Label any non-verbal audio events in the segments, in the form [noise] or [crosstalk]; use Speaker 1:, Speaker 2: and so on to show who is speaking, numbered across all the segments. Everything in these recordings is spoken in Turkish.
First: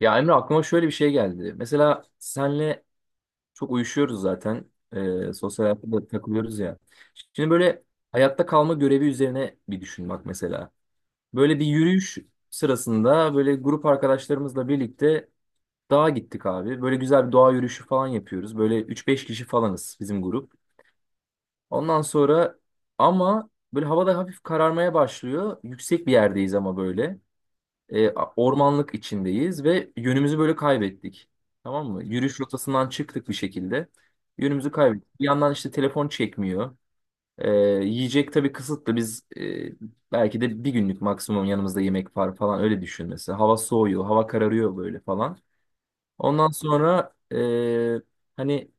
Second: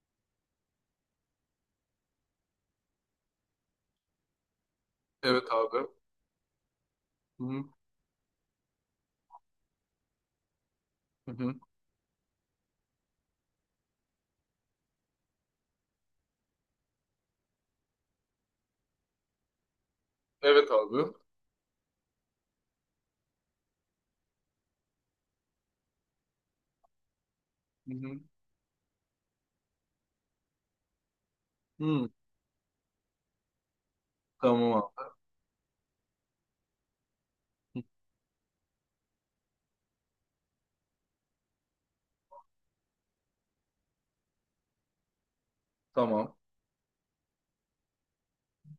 Speaker 1: Ya Emre aklıma şöyle bir şey geldi. Mesela senle çok uyuşuyoruz zaten. Ee,
Speaker 2: Evet
Speaker 1: sosyal
Speaker 2: abi.
Speaker 1: hayatta da takılıyoruz ya.
Speaker 2: Hı
Speaker 1: Şimdi
Speaker 2: hı.
Speaker 1: böyle hayatta kalma görevi üzerine bir düşün bak mesela.
Speaker 2: Hı hı.
Speaker 1: Böyle bir yürüyüş sırasında böyle grup arkadaşlarımızla birlikte dağa gittik abi. Böyle güzel bir doğa yürüyüşü falan yapıyoruz. Böyle üç beş kişi falanız bizim grup.
Speaker 2: Evet abi.
Speaker 1: Ondan sonra ama böyle havada hafif kararmaya başlıyor. Yüksek bir yerdeyiz ama böyle.
Speaker 2: Hı
Speaker 1: E,
Speaker 2: hı.
Speaker 1: ormanlık içindeyiz ve yönümüzü böyle kaybettik. Tamam mı?
Speaker 2: Hı.
Speaker 1: Yürüyüş rotasından çıktık bir şekilde. Yönümüzü
Speaker 2: Tamam abi.
Speaker 1: kaybettik. Bir yandan işte telefon çekmiyor. E, yiyecek tabii kısıtlı. Biz belki de bir günlük maksimum yanımızda yemek var falan öyle düşünmesi. Hava soğuyor, hava kararıyor böyle falan.
Speaker 2: Tamam.
Speaker 1: Ondan sonra hani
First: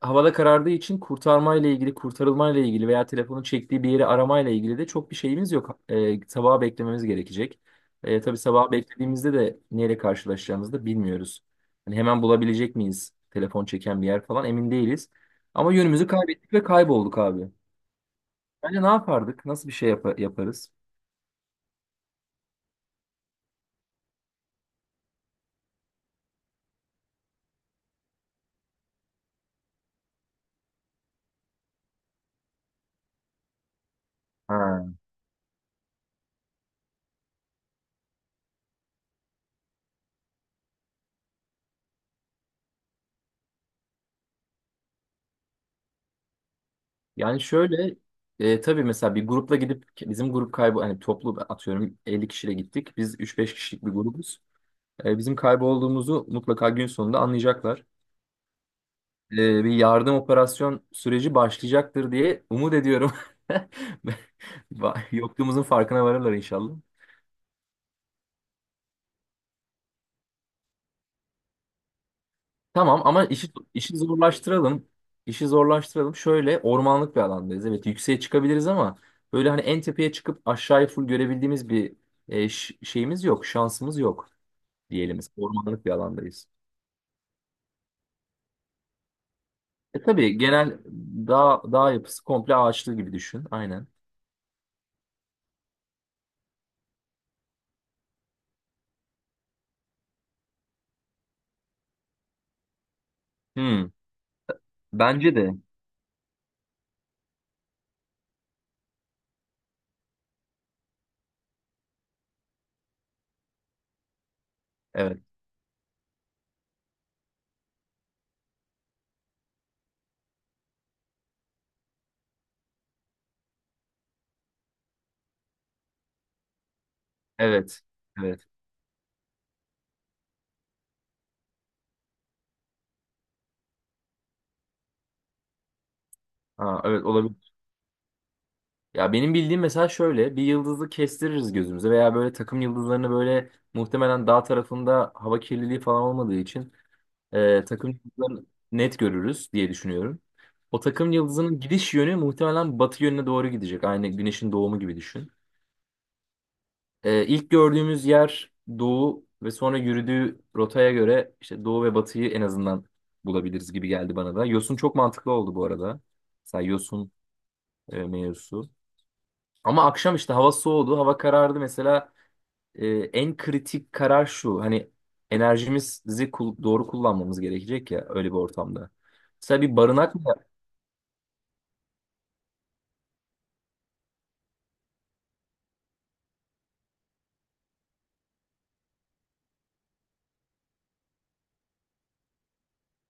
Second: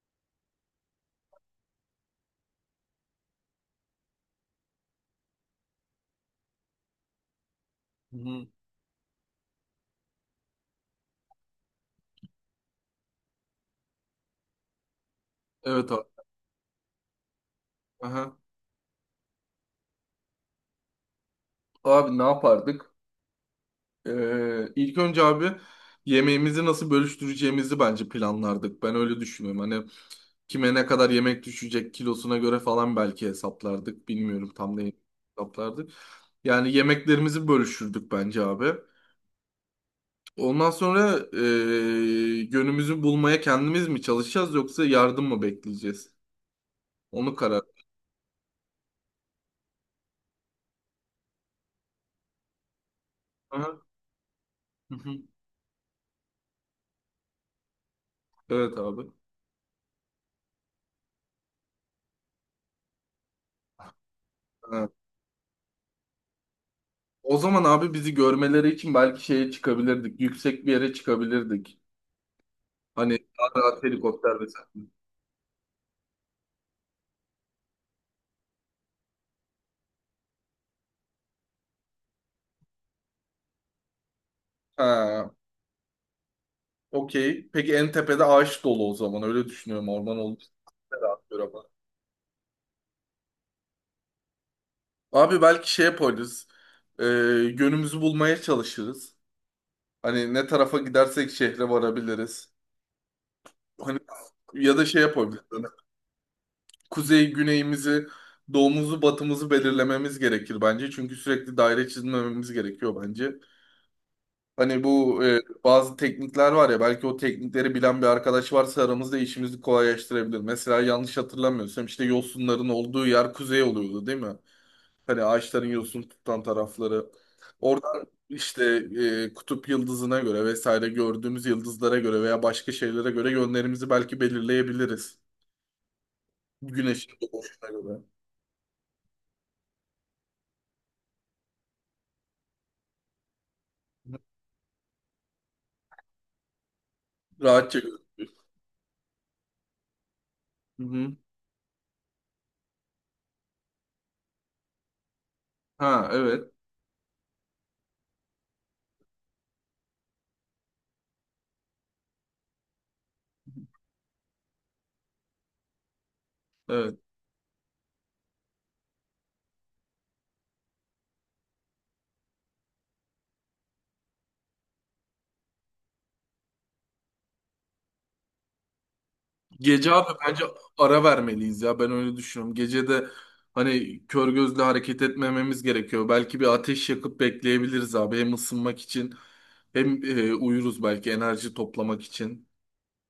Speaker 1: havada karardığı için kurtarmayla ilgili, kurtarılmayla ilgili veya telefonun çektiği bir yeri aramayla ilgili de çok bir şeyimiz yok. Sabaha beklememiz gerekecek.
Speaker 2: Hı
Speaker 1: Tabii
Speaker 2: hı.
Speaker 1: sabaha beklediğimizde de neyle karşılaşacağımızı da bilmiyoruz. Hani hemen bulabilecek miyiz telefon çeken bir yer falan emin değiliz. Ama
Speaker 2: Evet abi.
Speaker 1: yönümüzü kaybettik ve kaybolduk abi.
Speaker 2: Aha.
Speaker 1: Bence ne yapardık? Nasıl yaparız?
Speaker 2: Abi ne yapardık? İlk önce abi yemeğimizi nasıl bölüştüreceğimizi bence planlardık. Ben öyle düşünüyorum. Hani kime ne kadar yemek düşecek kilosuna göre falan belki hesaplardık. Bilmiyorum tam ne
Speaker 1: Ha.
Speaker 2: hesaplardık. Yani yemeklerimizi bölüşürdük bence abi. Ondan sonra yönümüzü bulmaya kendimiz mi çalışacağız yoksa yardım mı bekleyeceğiz? Onu
Speaker 1: Yani
Speaker 2: karar.
Speaker 1: şöyle tabii mesela bir grupla gidip bizim grup kaybı hani toplu atıyorum 50 kişiyle gittik. Biz 3-5 kişilik
Speaker 2: Aha,
Speaker 1: bir grubuz.
Speaker 2: hı
Speaker 1: E,
Speaker 2: hı.
Speaker 1: bizim kaybolduğumuzu mutlaka gün sonunda anlayacaklar.
Speaker 2: Evet abi.
Speaker 1: E, bir yardım operasyon süreci başlayacaktır diye umut ediyorum. [laughs]
Speaker 2: Ha.
Speaker 1: Yokluğumuzun farkına varırlar inşallah.
Speaker 2: O zaman abi bizi görmeleri için belki şeye çıkabilirdik. Yüksek bir yere çıkabilirdik.
Speaker 1: Tamam
Speaker 2: Hani
Speaker 1: ama
Speaker 2: daha rahat
Speaker 1: işi
Speaker 2: helikopter vesaire.
Speaker 1: zorlaştıralım. İşi zorlaştıralım. Şöyle ormanlık bir alandayız. Evet yükseğe çıkabiliriz ama böyle hani en tepeye çıkıp aşağıyı full görebildiğimiz bir şeyimiz yok. Şansımız yok diyelim.
Speaker 2: Ha,
Speaker 1: Ormanlık bir alandayız.
Speaker 2: okey. Peki en tepede ağaç dolu o zaman. Öyle düşünüyorum.
Speaker 1: E
Speaker 2: Orman
Speaker 1: tabii
Speaker 2: olduğu için
Speaker 1: genel
Speaker 2: de rahat bir ama.
Speaker 1: dağ yapısı komple ağaçlı gibi düşün. Aynen.
Speaker 2: Abi belki şey yaparız. Ee, Yönümüzü bulmaya çalışırız. Hani ne tarafa gidersek şehre varabiliriz.
Speaker 1: Hmm.
Speaker 2: Hani ya da şey
Speaker 1: Bence
Speaker 2: yapabiliriz.
Speaker 1: de.
Speaker 2: Kuzey güneyimizi, doğumuzu, batımızı belirlememiz gerekir bence. Çünkü sürekli daire çizmememiz gerekiyor bence. Hani
Speaker 1: Evet.
Speaker 2: bu bazı teknikler var ya, belki o teknikleri bilen bir arkadaş varsa aramızda işimizi kolaylaştırabilir. Mesela yanlış hatırlamıyorsam işte yosunların olduğu yer kuzey oluyordu, değil mi? Hani ağaçların yosun tutan tarafları.
Speaker 1: Evet.
Speaker 2: Oradan
Speaker 1: Evet.
Speaker 2: işte kutup yıldızına göre vesaire, gördüğümüz yıldızlara göre veya başka şeylere göre yönlerimizi belki belirleyebiliriz.
Speaker 1: Ha, evet
Speaker 2: Güneşin
Speaker 1: olabilir.
Speaker 2: doğuşuna göre.
Speaker 1: Ya benim bildiğim mesela şöyle bir yıldızı kestiririz gözümüze veya böyle takım yıldızlarını böyle muhtemelen dağ tarafında hava kirliliği falan olmadığı için
Speaker 2: Rahatça.
Speaker 1: takım yıldızlarını net görürüz diye düşünüyorum. O
Speaker 2: Hı
Speaker 1: takım
Speaker 2: hı.
Speaker 1: yıldızının gidiş yönü muhtemelen batı yönüne doğru gidecek. Aynı güneşin doğumu gibi düşün.
Speaker 2: Ha evet.
Speaker 1: İlk gördüğümüz yer doğu ve sonra yürüdüğü rotaya göre işte doğu ve batıyı en azından bulabiliriz gibi geldi bana da. Yosun çok mantıklı oldu bu arada. Mesela
Speaker 2: Evet.
Speaker 1: Yosun mevzusu. Ama akşam işte hava soğudu, hava karardı. Mesela en kritik karar şu. Hani doğru kullanmamız gerekecek ya öyle bir ortamda. Mesela bir
Speaker 2: Gece
Speaker 1: barınak
Speaker 2: abi
Speaker 1: mı,
Speaker 2: bence ara vermeliyiz ya. Ben öyle düşünüyorum. Gece de hani kör gözle hareket etmememiz gerekiyor. Belki bir ateş yakıp bekleyebiliriz abi. Hem ısınmak için hem uyuruz belki enerji toplamak için.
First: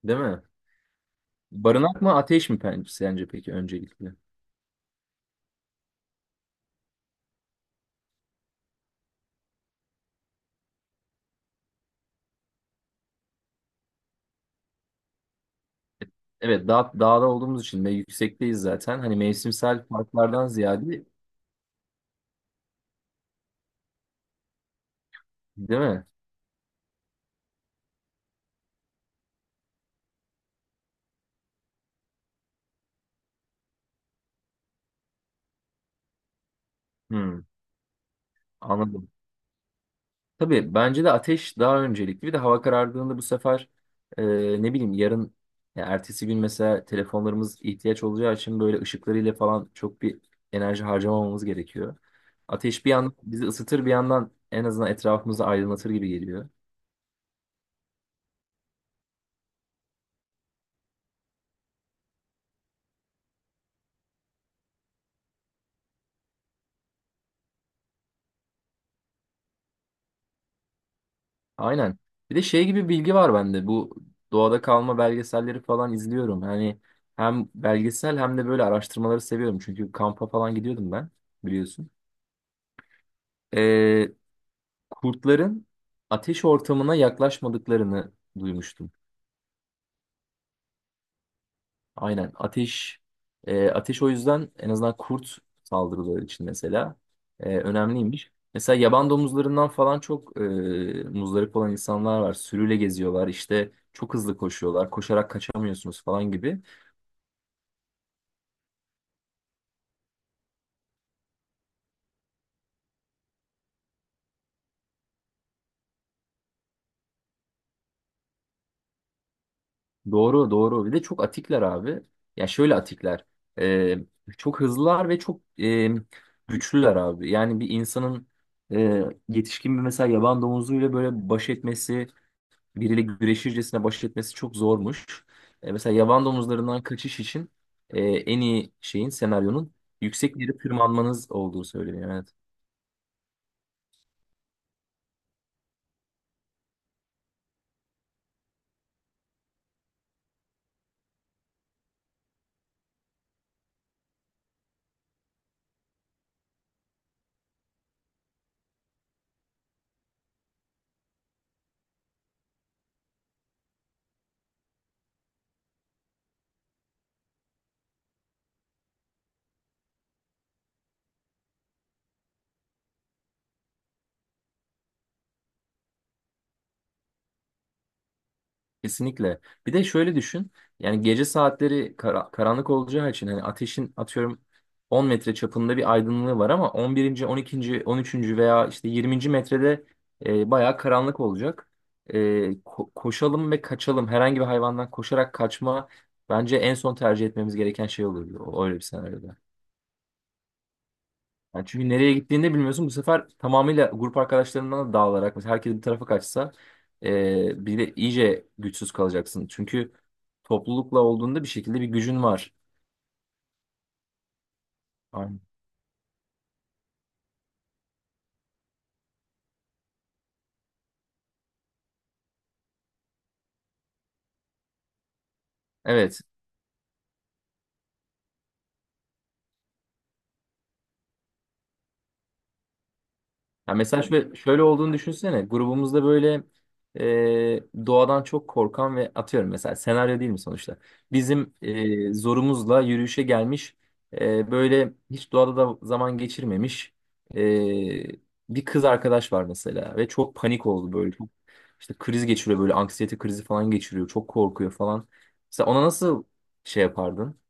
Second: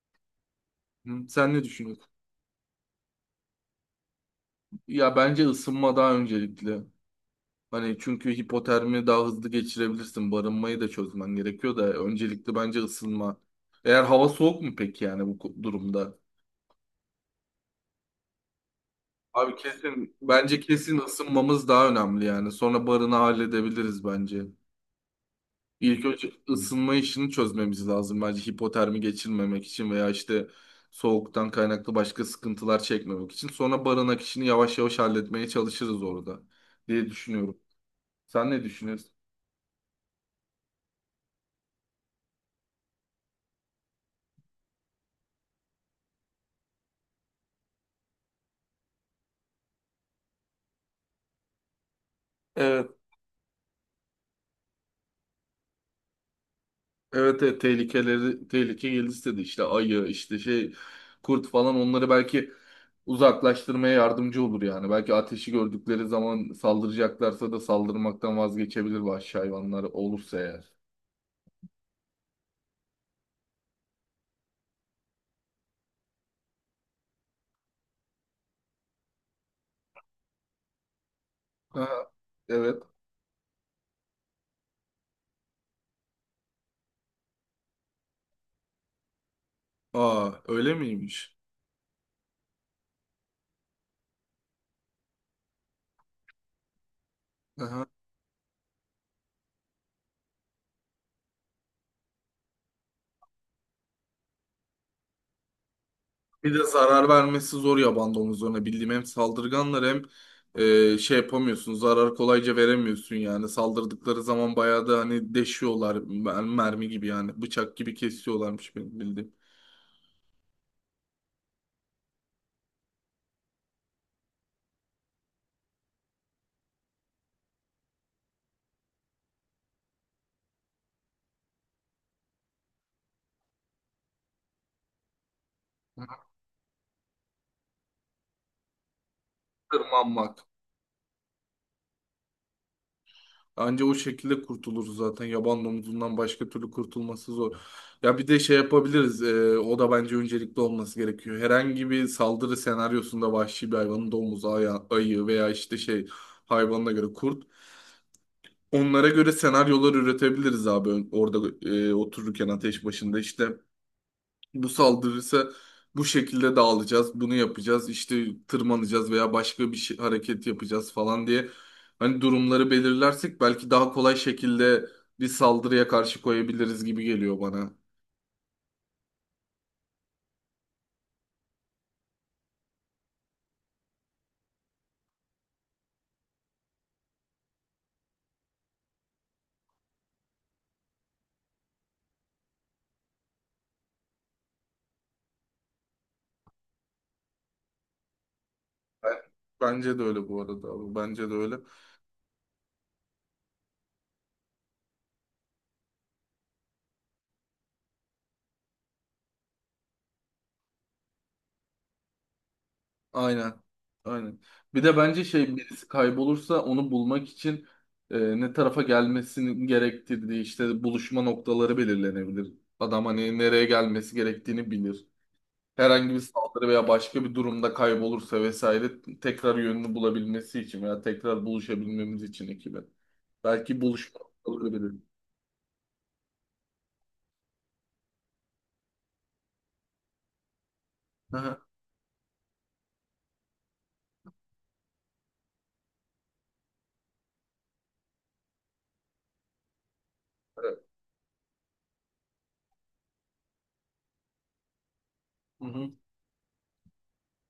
Speaker 1: değil mi?
Speaker 2: Hı. Sen ne
Speaker 1: Barınak
Speaker 2: düşünüyorsun?
Speaker 1: mı ateş sence peki öncelikle?
Speaker 2: Ya bence ısınma daha öncelikli. Hani çünkü hipotermi daha hızlı geçirebilirsin. Barınmayı da çözmen gerekiyor da öncelikli bence ısınma. Eğer hava soğuk mu peki yani bu durumda?
Speaker 1: Evet dağda olduğumuz için ve yüksekteyiz zaten. Hani
Speaker 2: Abi
Speaker 1: mevsimsel
Speaker 2: kesin
Speaker 1: farklardan
Speaker 2: bence kesin
Speaker 1: ziyade
Speaker 2: ısınmamız daha önemli yani. Sonra barını halledebiliriz bence.
Speaker 1: değil
Speaker 2: İlk
Speaker 1: mi?
Speaker 2: önce ısınma işini çözmemiz lazım bence, hipotermi geçirmemek için veya işte soğuktan kaynaklı başka sıkıntılar çekmemek için. Sonra barınak işini yavaş yavaş halletmeye çalışırız orada diye
Speaker 1: Hmm,
Speaker 2: düşünüyorum. Sen ne
Speaker 1: anladım.
Speaker 2: düşünüyorsun?
Speaker 1: Tabii bence de ateş daha öncelikli. Bir de hava karardığında bu sefer e, ne bileyim yarın ya ertesi gün mesela telefonlarımız ihtiyaç olacağı için böyle ışıklarıyla falan çok bir enerji harcamamamız gerekiyor. Ateş bir
Speaker 2: Evet.
Speaker 1: yandan bizi ısıtır bir yandan en azından etrafımızı aydınlatır gibi geliyor.
Speaker 2: Evet, evet, tehlikeleri tehlike geldi istedi işte ayı işte şey kurt falan, onları belki uzaklaştırmaya yardımcı olur yani. Belki ateşi gördükleri zaman saldıracaklarsa da saldırmaktan vazgeçebilir vahşi hayvanlar olursa eğer.
Speaker 1: Aynen. Bir de şey gibi bilgi var bende. Bu doğada kalma belgeselleri falan izliyorum. Hani hem belgesel hem de böyle araştırmaları seviyorum. Çünkü kampa falan gidiyordum ben biliyorsun.
Speaker 2: Aha, evet.
Speaker 1: Ee, kurtların ateş ortamına yaklaşmadıklarını duymuştum.
Speaker 2: Aa, öyle miymiş?
Speaker 1: Aynen. Ateş o yüzden en azından kurt saldırıları için mesela
Speaker 2: Aha.
Speaker 1: önemliymiş. Mesela yaban domuzlarından falan çok muzdarip olan insanlar var. Sürüyle geziyorlar işte çok hızlı koşuyorlar. Koşarak kaçamıyorsunuz falan
Speaker 2: Bir
Speaker 1: gibi.
Speaker 2: de zarar vermesi zor yaban domuzlarına. Bildiğim hem saldırganlar hem şey yapamıyorsun. Zarar kolayca veremiyorsun yani. Saldırdıkları zaman bayağı da hani deşiyorlar. Mermi gibi yani. Bıçak gibi kesiyorlarmış benim bildiğim.
Speaker 1: Doğru doğru. Bir de çok atikler abi. Ya şöyle atikler. E, çok hızlılar ve çok güçlüler abi. Yani bir insanın yetişkin bir mesela yaban domuzuyla böyle baş etmesi biriyle güreşircesine baş etmesi çok zormuş. Mesela yaban domuzlarından kaçış için en iyi senaryonun yüksek
Speaker 2: Tırmanmak.
Speaker 1: bir yere tırmanmanız olduğu söyleniyor. Yani
Speaker 2: Anca o şekilde kurtulur zaten. Yaban domuzundan başka türlü kurtulması zor. Ya bir de şey yapabiliriz. O da bence öncelikli olması gerekiyor. Herhangi bir saldırı senaryosunda vahşi bir hayvanın, domuzu, ayı veya işte şey hayvanına göre kurt. Onlara göre senaryolar üretebiliriz abi. Orada otururken ateş başında işte, bu saldırırsa bu şekilde dağılacağız, bunu yapacağız, işte tırmanacağız veya başka bir şey, hareket yapacağız falan diye hani durumları belirlersek belki daha kolay şekilde bir saldırıya karşı koyabiliriz gibi geliyor bana.
Speaker 1: kesinlikle. Bir de şöyle düşün. Yani gece saatleri karanlık olacağı için hani ateşin atıyorum 10 metre çapında bir aydınlığı var ama 11. 12. 13. veya işte 20. metrede bayağı karanlık olacak. E, Koşalım ve kaçalım. Herhangi bir hayvandan koşarak kaçma bence en son tercih etmemiz gereken şey olurdu. Öyle bir
Speaker 2: Ben-
Speaker 1: senaryoda.
Speaker 2: Bence de öyle bu arada abi, bence de öyle.
Speaker 1: Yani çünkü nereye gittiğini de bilmiyorsun. Bu sefer tamamıyla grup arkadaşlarından da dağılarak mesela herkes bir tarafa kaçsa bir de iyice güçsüz kalacaksın. Çünkü toplulukla olduğunda bir şekilde bir gücün var.
Speaker 2: Aynen. Aynen. Bir de bence
Speaker 1: Aynen.
Speaker 2: şey, birisi kaybolursa onu bulmak için ne tarafa gelmesinin gerektirdiği işte buluşma noktaları belirlenebilir. Adam hani nereye gelmesi gerektiğini bilir. Herhangi bir
Speaker 1: Evet.
Speaker 2: saldırı veya başka bir durumda kaybolursa vesaire, tekrar yönünü bulabilmesi için veya tekrar buluşabilmemiz için ekibe.
Speaker 1: Ya
Speaker 2: Belki
Speaker 1: mesela yani
Speaker 2: buluşma
Speaker 1: şöyle
Speaker 2: noktaları
Speaker 1: olduğunu
Speaker 2: belirlenir.
Speaker 1: düşünsene. Grubumuzda böyle doğadan çok korkan ve atıyorum mesela senaryo değil mi sonuçta?
Speaker 2: Hı
Speaker 1: Bizim
Speaker 2: hı.
Speaker 1: zorumuzla yürüyüşe gelmiş böyle hiç doğada da zaman geçirmemiş e, bir kız arkadaş var mesela ve çok panik
Speaker 2: Evet.
Speaker 1: oldu böyle. Çok, işte kriz geçiriyor böyle anksiyete krizi falan geçiriyor. Çok korkuyor falan.
Speaker 2: Hı
Speaker 1: Mesela ona
Speaker 2: hı.
Speaker 1: nasıl şey yapardın?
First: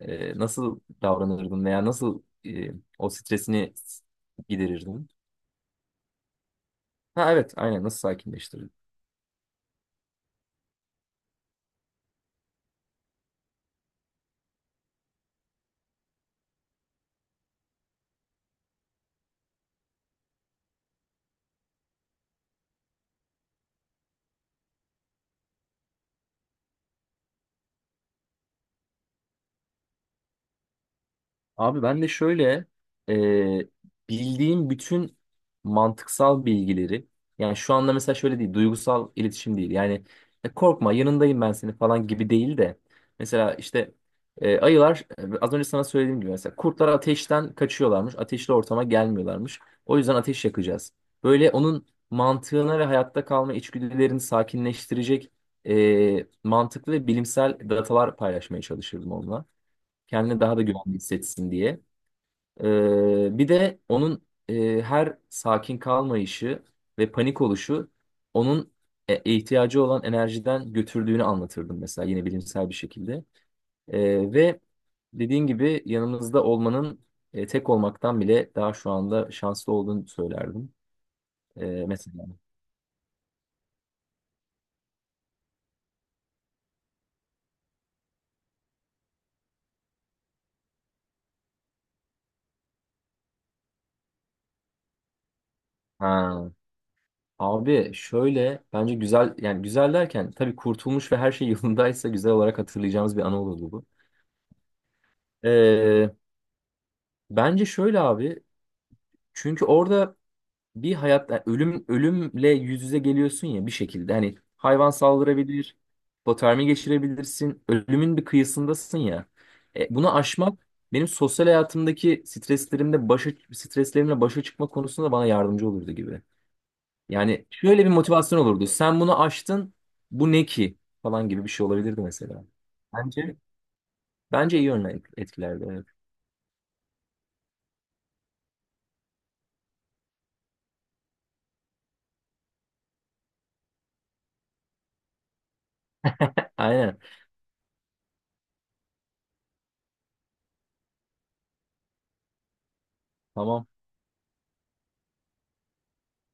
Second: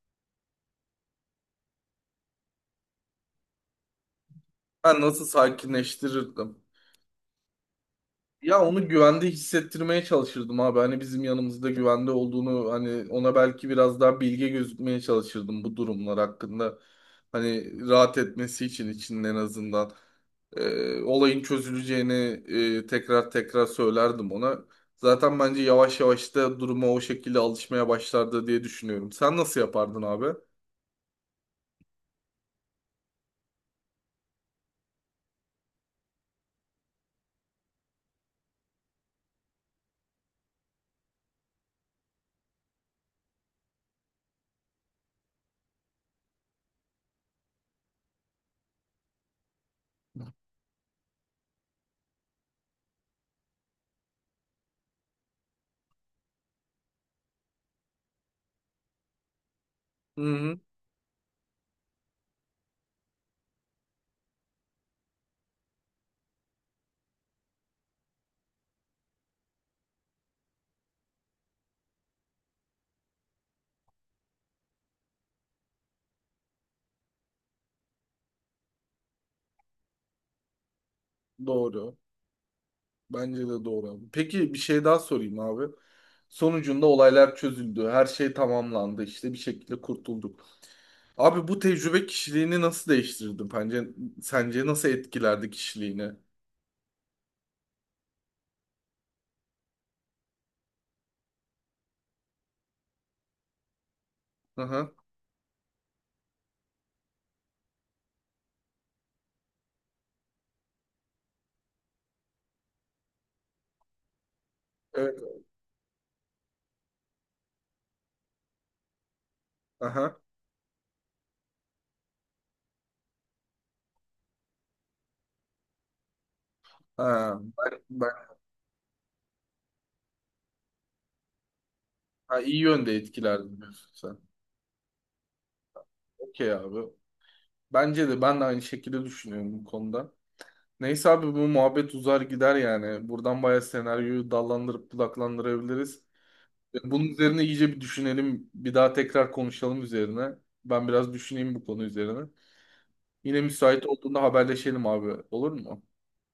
Speaker 1: Nasıl davranırdın veya nasıl o stresini
Speaker 2: Ben
Speaker 1: giderirdin?
Speaker 2: nasıl sakinleştirirdim?
Speaker 1: Ha evet aynen nasıl
Speaker 2: Ya
Speaker 1: sakinleştirir?
Speaker 2: onu güvende hissettirmeye çalışırdım abi. Hani bizim yanımızda güvende olduğunu, hani ona belki biraz daha bilge gözükmeye çalışırdım bu durumlar hakkında. Hani rahat etmesi için içinde en azından. Olayın çözüleceğini tekrar tekrar söylerdim ona. Zaten bence yavaş yavaş da duruma o şekilde alışmaya başlardı diye düşünüyorum. Sen nasıl yapardın abi?
Speaker 1: Abi ben de şöyle e, bildiğim bütün mantıksal bilgileri yani şu anda mesela şöyle değil duygusal iletişim değil yani "Korkma yanındayım ben seni falan gibi değil de mesela işte ayılar az önce sana söylediğim gibi mesela kurtlar ateşten kaçıyorlarmış ateşli ortama gelmiyorlarmış o yüzden ateş yakacağız. Böyle onun mantığına ve hayatta kalma içgüdülerini sakinleştirecek mantıklı ve bilimsel datalar paylaşmaya çalışırdım onunla.
Speaker 2: Hı
Speaker 1: Kendini daha
Speaker 2: hı,
Speaker 1: da güvenli hissetsin diye. Bir de onun her sakin kalmayışı ve panik oluşu onun ihtiyacı olan enerjiden götürdüğünü anlatırdım mesela yine bilimsel bir şekilde. Ve dediğin gibi yanımızda olmanın tek olmaktan bile daha şu anda şanslı olduğunu söylerdim. Ee,
Speaker 2: doğru.
Speaker 1: mesela.
Speaker 2: Bence de doğru abi. Peki bir şey daha sorayım abi. Sonucunda olaylar çözüldü. Her şey tamamlandı. İşte bir şekilde kurtulduk. Abi bu tecrübe kişiliğini nasıl değiştirdi? Bence, sence nasıl etkilerdi kişiliğini?
Speaker 1: Ha. Abi şöyle bence güzel yani güzel derken tabii kurtulmuş ve her şey yolundaysa güzel olarak hatırlayacağımız bir anı olurdu bu.
Speaker 2: Aha.
Speaker 1: Ee, Bence şöyle abi. Çünkü orada bir hayat yani ölümle yüz yüze geliyorsun ya bir şekilde. Hani hayvan
Speaker 2: Evet.
Speaker 1: saldırabilir, hipotermi geçirebilirsin. Ölümün bir kıyısındasın ya. Bunu
Speaker 2: Aha.
Speaker 1: aşmak benim sosyal hayatımdaki streslerimde başa streslerimle başa çıkma konusunda bana yardımcı olurdu gibi.
Speaker 2: Ha,
Speaker 1: Yani şöyle bir motivasyon olurdu. Sen bunu aştın. Bu ne ki? Falan gibi bir şey olabilirdi
Speaker 2: ha,
Speaker 1: mesela.
Speaker 2: iyi yönde
Speaker 1: Bence
Speaker 2: etkilerdi diyorsun sen.
Speaker 1: Bence iyi yönler etkilerdi. Evet.
Speaker 2: Okey abi. Bence de, ben de aynı şekilde düşünüyorum bu konuda. Neyse abi, bu muhabbet uzar gider yani. Buradan bayağı senaryoyu dallandırıp budaklandırabiliriz.
Speaker 1: Aynen.
Speaker 2: Bunun üzerine iyice bir düşünelim. Bir daha tekrar konuşalım üzerine. Ben biraz düşüneyim bu konu üzerine. Yine
Speaker 1: Tamam.
Speaker 2: müsait olduğunda haberleşelim abi. Olur mu?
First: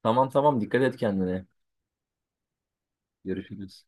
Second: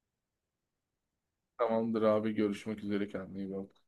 Speaker 1: Tamam tamam, dikkat et kendine.
Speaker 2: Tamamdır abi. Görüşmek üzere. Kendine iyi bak.
Speaker 1: Görüşürüz.